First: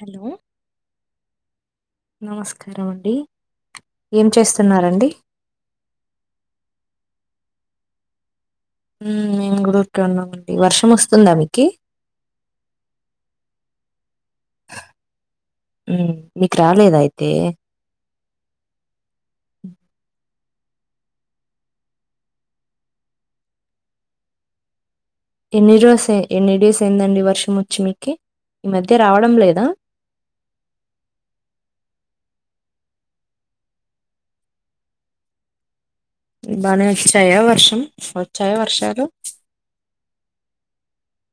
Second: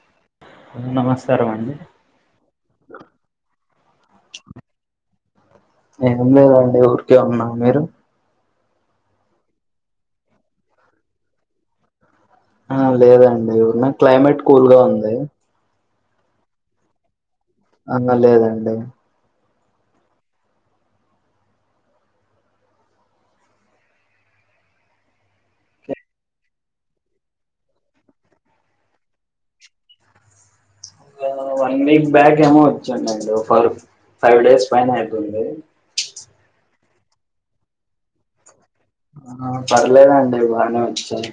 Hello నమస్కారం అండి నమస్కారం అండి ఏం చేస్తున్నారండి ఏం లేదండి ఉరికే ఉన్నా మీరు మేము గుడ ఉర్కే ఉన్నామండి వర్షం వస్తుందా మీకి ఆ లేదండి ఉన్నా క్లైమేట్ కూల్గా ఉంది మ్ మీకు రాలేద అయితే లేదండి ఎన్ని రోసే ఎన్ని డేస్ అయిందండి వర్షం వచ్చి మీకి ఈ మధ్య రావడం లేద వన్ వీక్ బ్యాక్ ఏమో వచ్చానండి లోపలు ఫైవ్ డేస్ పైనే అయితుంది బానే ఒచ్చయ వర్షం ఒచ్చయ వర్షం ఆ పర్లేదండి బానే వచ్చయి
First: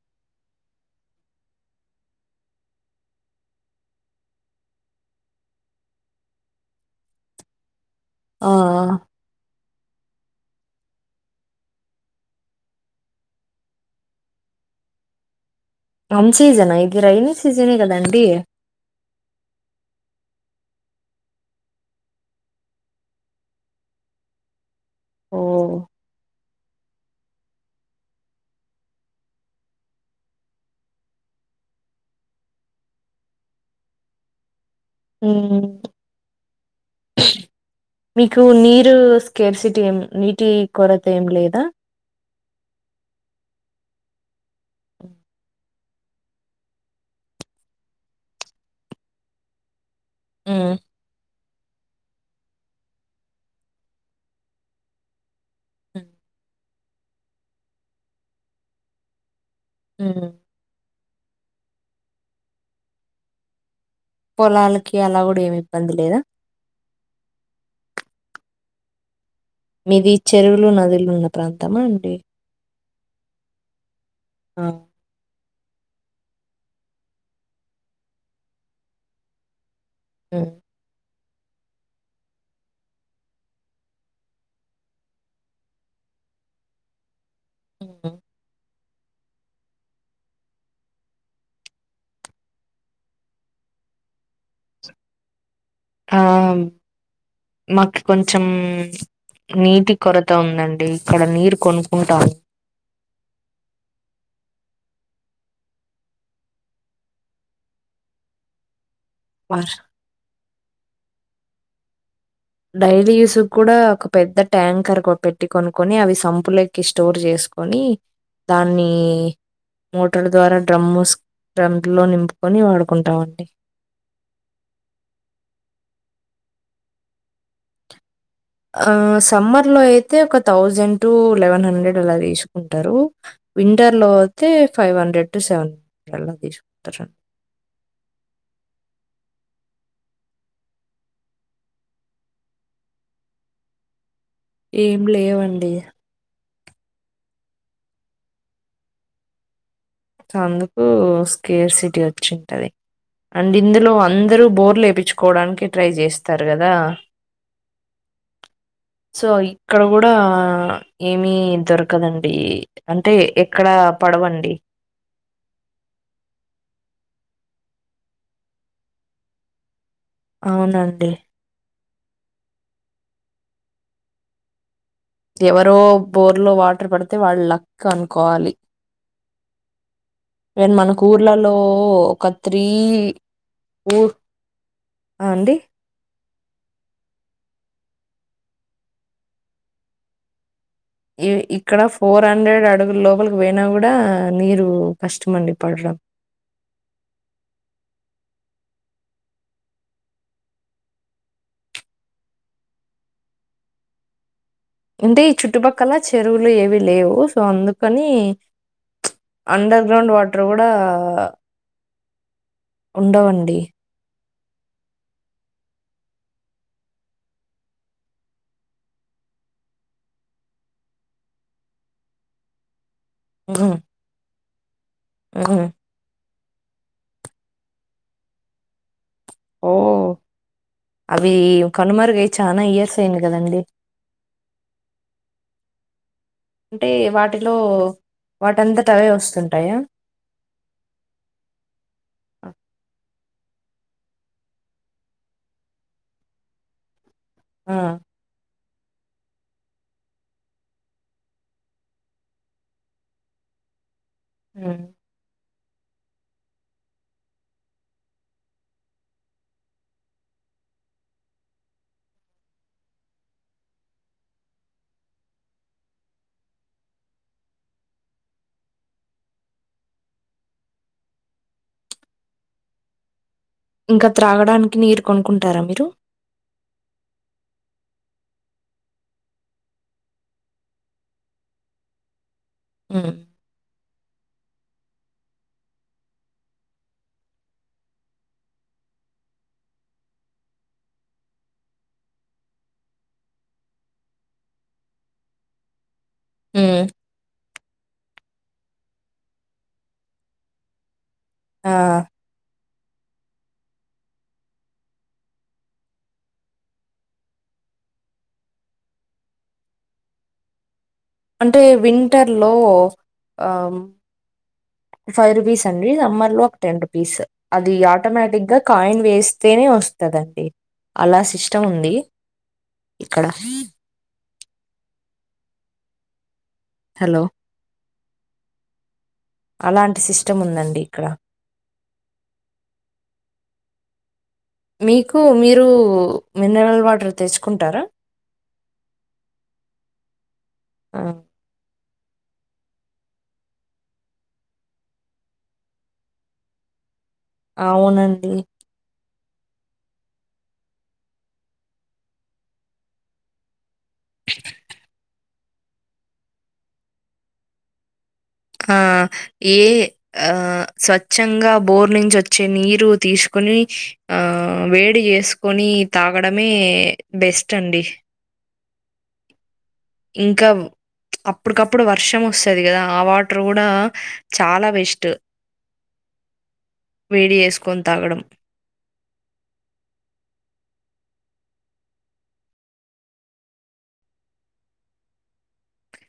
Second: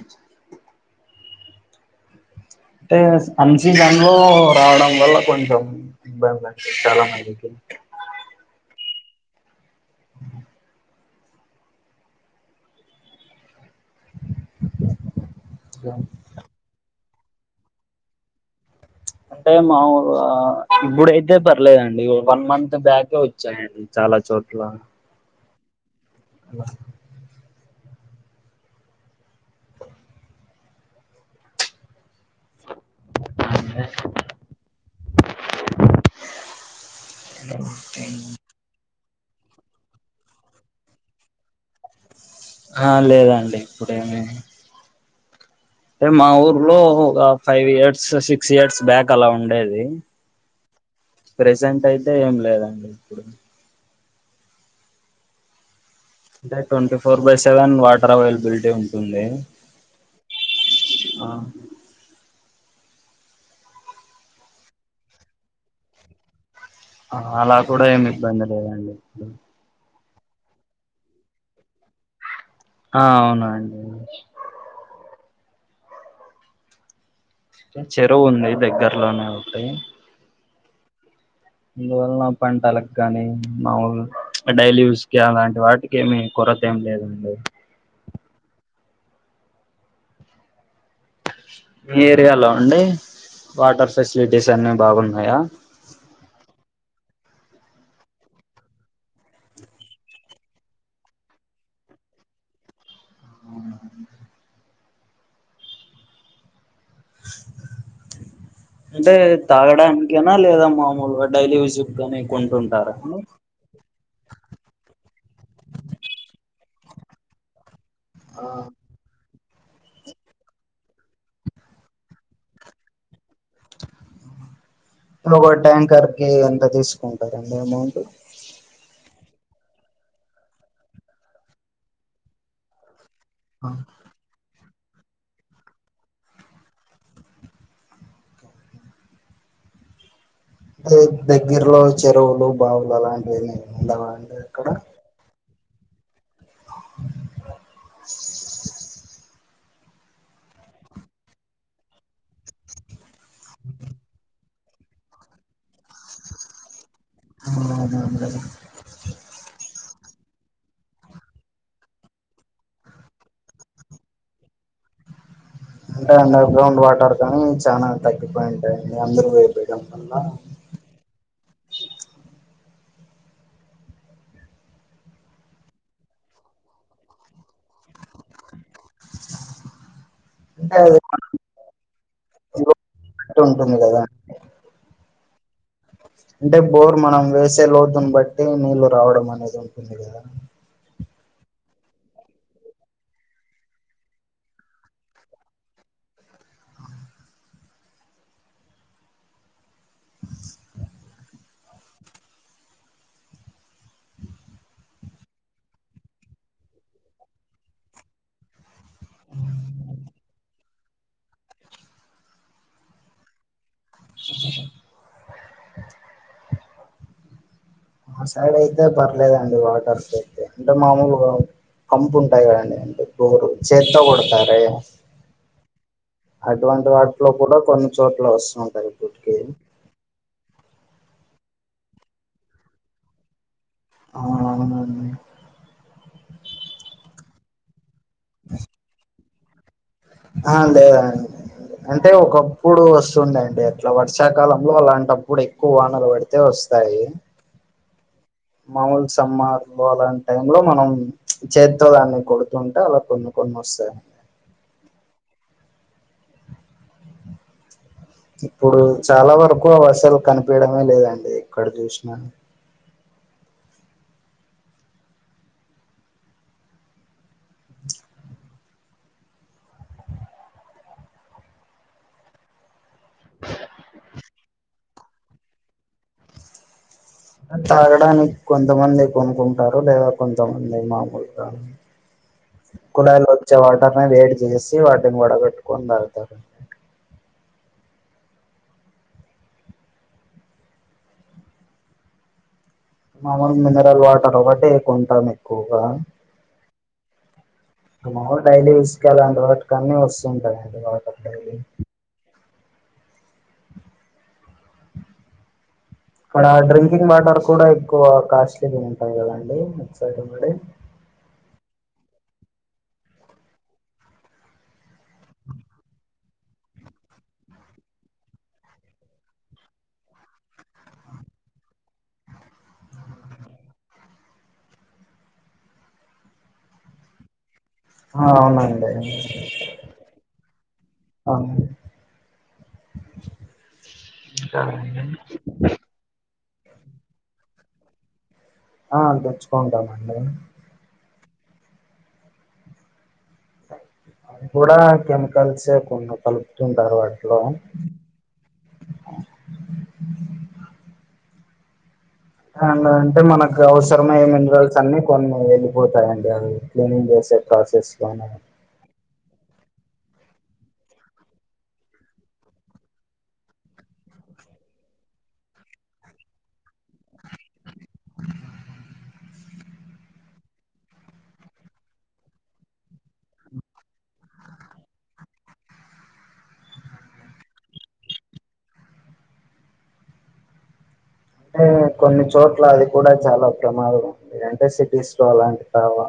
అంటే అన్ సీజన్ లో రావడం వల్ల కొంచెం ఇబ్బంది అండి చాలా మందికి ఆ ఆ అమ్ సీజన్ ఆ ఇది రైనీ సీజనే కదండి అంటే మాములుగా ఇప్పుడయితే పర్లేదండి వన్ మంత్ బ్యాకే వచ్చాయండి చాలా చాలా చోట్లా ఓ ఆంజనేయస్వామి మ్మ్ ఎనెమ్ మీకు నీరు స్కేర్సిటీ ఏం నీటి కొరత ఏం లేదా ఆ లేదండి ఇప్పుడేమి మ్మ్ అంటే మా ఊర్లో ఒక five years six years back అలా ఉండేది మ్మ్ ప్రెజెంట్ అయితే ఏం లేదండి ఇప్పుడు అంటే twenty four by seven water availability ఉంటుంది మ్మ్ ఆ పొలాలకి అలా కూడా ఏమి ఇబ్బంది లేదా మ్మ్ అలా కూడా ఏమి ఇబ్బంది లేదండి మీది చెరువులు నదులు ఉన్న ప్రాంతమా అండి ఆ అవునండి ఆ చెరువు ఉంది దగ్గర్లోనే ఒకటి మ్మ్ ఇందువల్ల పంటలకు కానీ మాములు డైలీ యూస్ కి అలాంటి వాటికి ఏమి కొర్ కొర్తేమ్ లేదండి మ్మ్ మీ ఏరియాలో అండీ వాటర్ ఫెసిలిటీస్ అన్ని బాగున్నాయా ఆ మాకి కొంచెం నీటి కొరత ఉందండి ఇక్కడ నీరు కొనుక్కుంటాము మ్మ్ అంటే వర్ష్ తాగడానికేనా లేదా మామూల్గ డైలీ యూజ్ గాని కొంటుంటారా డైలీ అండి యూసు కూడా కొ పెద్ద ట్యాంకర్ కొ పెట్టి కొనుకొని అవి సంపులేకి స్టోర్ చేసుకొనీ దాన్నీ మోటరు ద్వారా డ్రమ్మూస్ ట్రంపులో నింపుకొని వాడుకుంటామండి [inaudible] ఓగో ట్యాంకర్ కీ ఎంత తీసుకుంటారండి అమౌంటు ఆ సమ్మర్ లో అయితే ఒక థౌజండ్ టూ లెవెన్ హండ్రెడ్ అలా తీసుకుంటరూ వింటర్ అంటే లో ఐతే ఫైవ్ హండ్రెడ్ టు సెవన్ అలా తీసుకుంటారు అండి మీ దగ్గరలో చెరువులు బావులు అలాంటివి ఉండవండి ఏం లేవండీ [inaudible] అందుకూ స్కేర్ సిటీ వచ్చింటది అండ్ ఇందులో అందరూ బోర్లు ఏపిచ్చుకోవడానికి ట్రై చేస్తారు కదా ఆ మామూలె సో ఇక్కడ కూడా ఏమి దొరకదండీ అంటే ఎక్కడా పడవండి అంటే అండర్ గ్రౌండ్ వాటర్ కానీ చానా తగ్గిపోయి ఉంటాయండి అందరూ వేపియడం అవునండి ఎవరో బోర్లో వాటర్ పడితే వాళ్ళు లక్ అనుకోవాలి అండ్ అంటే అది మనకు ఊర్లలో ఒక త్రీ బట్టి ఉంటుంది కదా ఊర్ ఆ అండి అంటే బోర్ మనం వేసే లోతుని బట్టీ నీల్లు రావడం అనేది ఉంటుంది కదా ఈ ఇక్కడ ఫోర్ హండ్రెడ్ అడుగుల్ లోపలికి పోయినా కూడా నీరూ కష్టమండి పడడం [inaudible] అంటే ఈ చుట్టుపక్కల చెరువులు ఏవి లేవూ సొ అందుకనీ అండర్ గ్రౌండ్ వాటర్ కూడా ఉండవండి [inaudible] మా సైడ్ అయితే పర్లేదండి వాటర్ కి అయితే అంటే మామూలుగా పంపు ఉంటాయి కదండీ అంటే బోరు చేత్తో కొడుతారే ఉ అటువంటి వాటిలో కూడా కొన్ని చోట్ల వస్తుంటాయి ఇప్పటికి ఓహ్! అవి కనుమరుగయి చాలా ఇయర్స్ అయింది కదండి అవును అవును అండి అంటే వాటిలో వాటింతా అవే వస్తుంటాయా ఆ లేదండి అంటే ఒకప్పుడు వస్తుండేవి అంటే అట్లా వర్షాకాలంలో అలాంటప్పుడు ఎక్కువ వానలు పడితే వస్తాయి ఆ మాముూలు సమ్మర్ లో అలాంటి టై లో మనం చేత్తో దాన్ని కొడుతుంటే అలా కొన్ని కొ నమస్తే ఉ ఇప్పుడు చాలా వరకు వర్షాలు కనిపీయడమే లేదండి ఎక్కడ చూసినా ఇంకా త్రాగడానికి నీరు కొనుకుంటారా మీరు తాగడానికి కొంతమంది కొనుకుంటారు లేదా కొంతమంది మామూలుగా హ్మ్. కుడాయిలు వచ్చే వాటర్ని వేడి చేసి వాటిని వడ కట్టుకొని తాగుతారు మాములు మినరల్ వాటర్ ఒకటి కొంటాం ఎక్కువగా ఉ మాములు డైలీ ఇసుక లాంటి వాటికి అన్ని వస్తుంటాయి అండి వాటర్ డైలీ ఆ! అక్కడ డ్రింకింగ్ వాటర్ కూడా ఎక్కువ కాస్ట్లీగా ఉంటాయి కదండీ అటుసైడ్ అంటే వింటర్ లో ఆ ఫైవ్ రూపీస్ అండి సమ్మర్ లో టెన్ రూపీస్ అది ఆటోమేటిక్ గా కాయిన్ వేస్తేనే వస్తుంది కాదండి అలా సిస్టం ఉంది ఇక్కడ హలో ఆ అవునండి అలాంటి సిస్టమ్ ఉందండి ఇక్కడ అవును మీకు మీరు మినరల్ వాటర్ తెచ్చుకుంటారా ఆ తెచ్చుకుంటామండి మ్ కూడా కెమికల్స్ కొన్ని కలుపుతుంటారు వా అవునండి అండ్ అంటే మనకు అవసరమయ్యే మినరల్స్ అన్ని కొన్ని వెళ్ళిపోతాయండి అవి క్లీనింగ్ చేస్ చే ప్రాసెస్ కానీ ఆ ఏ ఆ స్వచ్ఛంగా బోర్ నుంచి వచ్చే నీరు తీస్ కొని ఆ వేడి చేసుకొని తాగడమే బెస్ స్టాడి ఇంకా అప్పడికప్పుడు వర్షం వస్తది కదా ఆ వాటర్ కూడా చాలా బెస్ట్ వేడి చేసుకొని తాగడం అ అంటే కొన్ని చోట్ల అది కూడా చాలా ప్రమాదం ఉంది అంటే సిటీస్ లో అలాంటి కాడ వా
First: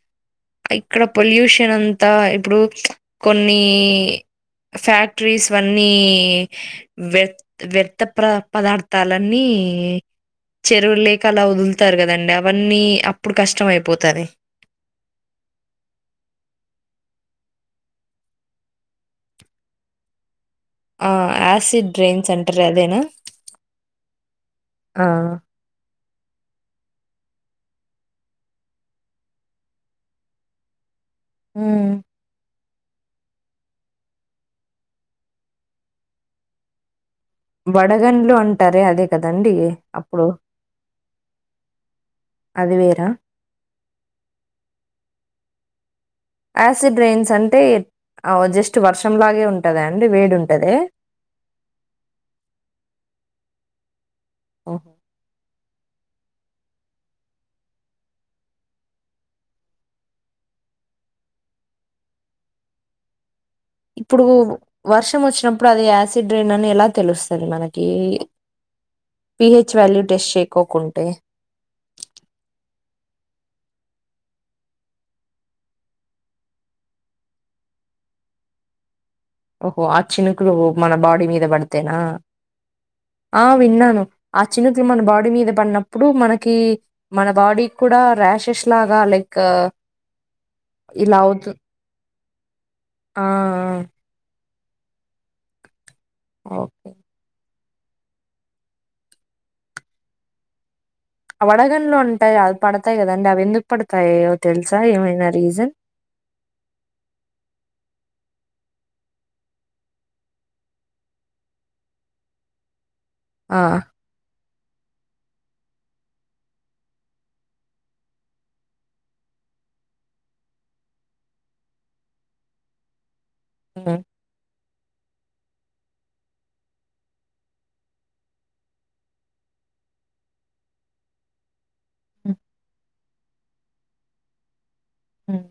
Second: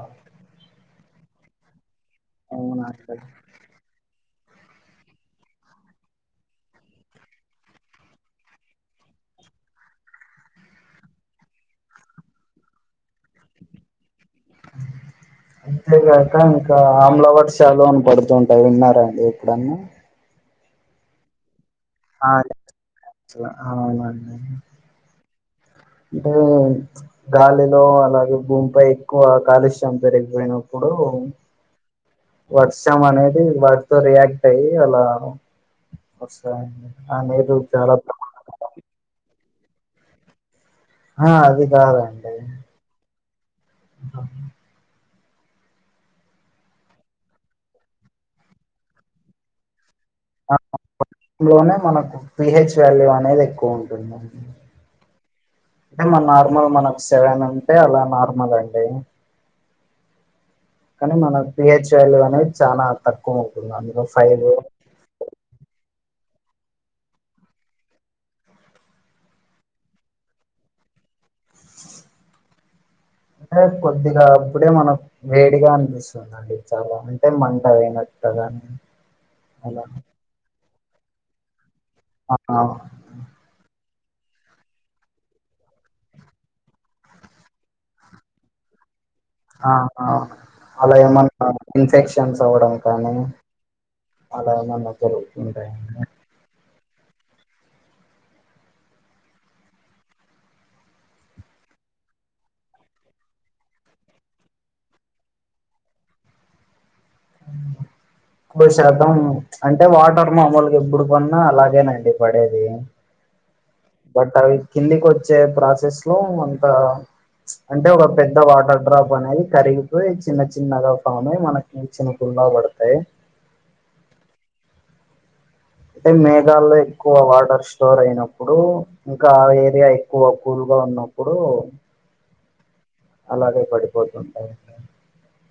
ఇక్కడ పొల్యూషన్ అంతా ఇప్పుడు అవునా అండి కొన్ని ఫ్యాక్టరీస్ అన్నీ వ్య వ్యర్థం ప్ర పదార్థాలన్నీ చెరువు లేకి అలా వదులుతారు కదండి అవన్నీ అప్పుడు కష్టం అయిపోతది [inaudible] అంతేగాక ఇంకా అమ్లవర్షలు అని పడుతుంటాయి విన్నారాండి ఎప్పుడన్నా ఆ ఆసిడ్ డ్రైన్స్ ఆ అంటర్ అదేనా అసలు ఆ టే గాలిలో అలాగే భూమిపై ఎక్కువ కాలుష్యం పెరిగిపోయినప్పు మ్ వర్సం అనేది వాటితో రియాక్ట్ అయ్యి అలా వస్ వడగంన్లు అంటారే అదే కదండి అప్పుడు ఆ అవి కాదండి అది వేరా ఆ యాసిడ్ రైన్స్ అంటే అవ్ జస్ట్ వర్షంలాగే ఉంటదండి లోనే మనకు పిహెచ్ వాల్యూ అనేది ఎక్కువ ఉంటుంది ఓ అంటే మ నార్మల్ మనకు సెవెన్ ఉంటే అలా నార్మల్ అండి కానీ మనక్ పిహెచ్ వాల్యూ అనేది చాలా తక్కువ ఉంటుంది అందులో ఇప్పుడు ఫైవ్ వర్షం వచ్చినప్పుడు అది యాస్ సిడ్రేన్ అని ఎలా తెలుస్తది మనకి పీహెచ్ వాల్యూ టెస్ట్ చేకోకుంటే అంటే కొద్దిగా అప్పుడే మనక్ వేడిగా అనిపిస్తుందం డి చాలా అంటే మంట అనట్ కద ఓహో ఆ చినుకులు మన బాడీ మీద పడుతేనా ఆ ఆ విన్నాను ఆ చినుకులు మన బాడీ మీద పడినప్పుడు మనకి మన బాడీ కూడా ర్యాషెస్ లాగా లైక్ ఆహా అలా ఇలా ఏమన్నా అవుతు ఇన్ఫెక్షన్స్ అవ్వడం కానీ ఆ అలా ఎమన్న జరుగుతుంటాయి ఓకే వడగళ్ళు ఉంటాయి అవి పడతాయి కదండి అవి ఎందుకు పడుతాయో తెలుసా ఏమైనా రీజన్ [inaudible] బై శాతం అంటే వాటర్ మామూలుగా ఎప్పుడు పన్నా అలాగేనండి పడేది ఆ బట్ అవి కిందికోచ్చే ప్రాసెస్ లో అంత అంటే ఒక పెద్ద వాటర్ డ్రాప్ అనేది కరిగిపోయి చిన్న చిన్నగా ఫామ్ అయి మనకి చిన్ ల బడుతాయి మ్ అయితే మేఘాళ్ళో ఎక్కువ వాటర్ స్టోర్ అయినప్పుడు ఇంకా ఆ ఏరియా ఎక్కువ కూల్ గ ఉన్నప్పుడు ఉమ్, అలాగే పడిపోతుంటాయండి ఉమ్.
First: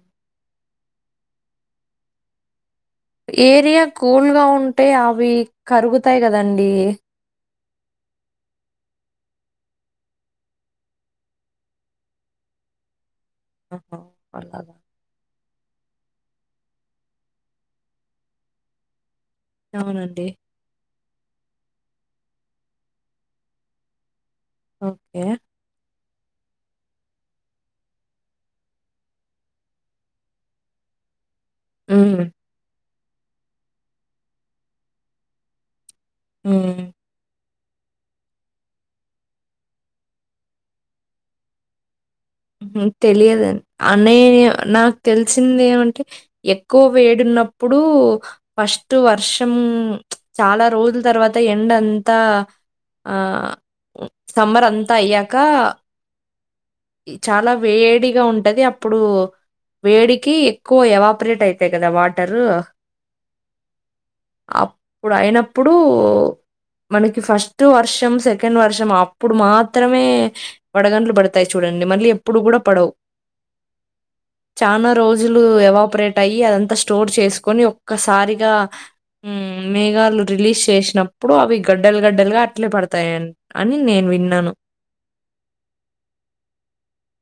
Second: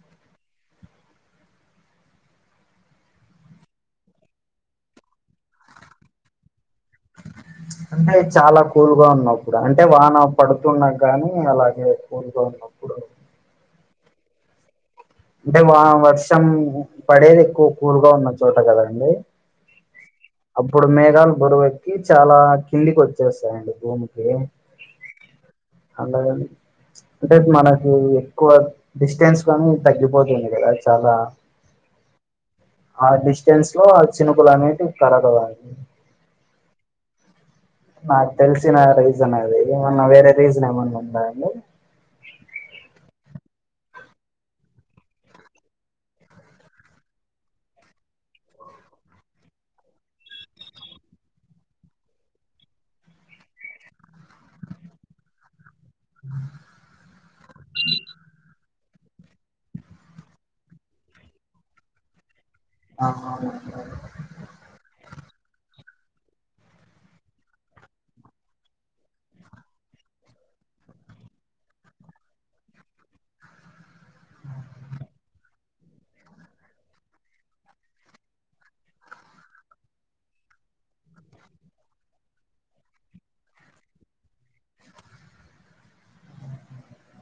ఏరియా కూల్గా ఉంటే అవి కరుగుతాయి కదండి అంటే చాలా కూల్గా ఉన్నప్పుడు అంటే వాన పడుతున్న గాని అలాగే కూల్గా ఉన్నప్పుడు అహ అలాగా అంటే వా వర్షం పడేది ఎక్కువ కూల్గా ఉన్న చోట కదండి అవునండి శలు బురువేక్కి చాలా కిందికోచ్చేస్తాయండి భూమికి ఓకే అలాగని అంటే మనకి ఎక్కువ డిస్టెన్స్ కానీ తగ్గిపోతుంది కదా చాలా మ్ ఆ డిస్టెన్స్ లో ఆ చినుకులు అనేటివి కరగదండి మ్ నాకు తెలిసిన రీజన్ అది ఏమన్నా వేరే రీజన్ ఏమన్నా ఉందా అండి తెలియదండి అనే నాకు తెలిసింది ఏమంటే ఎక్కువ వేడు న్నప్పుడు ఫస్ట్ వర్షం చాలా రోజుల తర్వాత ఎండ అంతా ఆ సమ్మర్ అంతా అయ్యాక చాలా వేడిగా ఉంటాది అప్ ప్పుడు వేడికి ఎక్కువ ఎవాపరేట్ అయితాయి కదా వాటరు ఆహా ప్పుడు మనకి ఫస్ట్ వర్షం సెకండ్ వర్షం అప్పుడు మాత్రమే వడగంలు పడ్ తాయి చూడండి మళ్ళీ ఎప్పుడు కూడా పడవు చాలా రోజులు ఎవాపరేట్ అయ్యి అదంతా స్టోర్ చేసుకొని ఒక్కసారిగా మేఘాలు రిలీజ్ చేసినప్పుడు అవి గడ్డలు గడ్డలుగా అట్లే పడుతాయని అని నేను విన్నాను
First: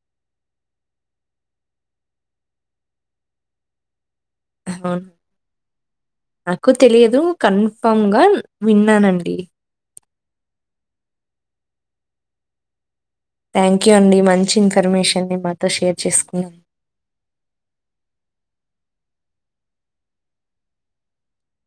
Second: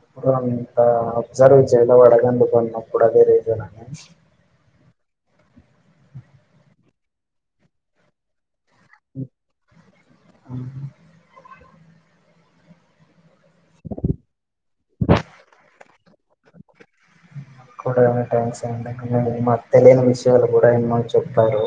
ఇప్పుడు అంత అబ్జర్వ్ చేయలే వడగండ్లు పడినప్పుడు అదే రీజన్ అని అవును నాకు తెలియదు కన్ఫర్మ్ గా విన్నానండి ఆ థ్యాంక్ యూ అండి మంచి ఇన్ఫర్మేషన్ని మాతో షేర్ చేసుకున్నా [unintelligible] తెలియని విషయాలు కూడా ఎన్నో చెప్తారు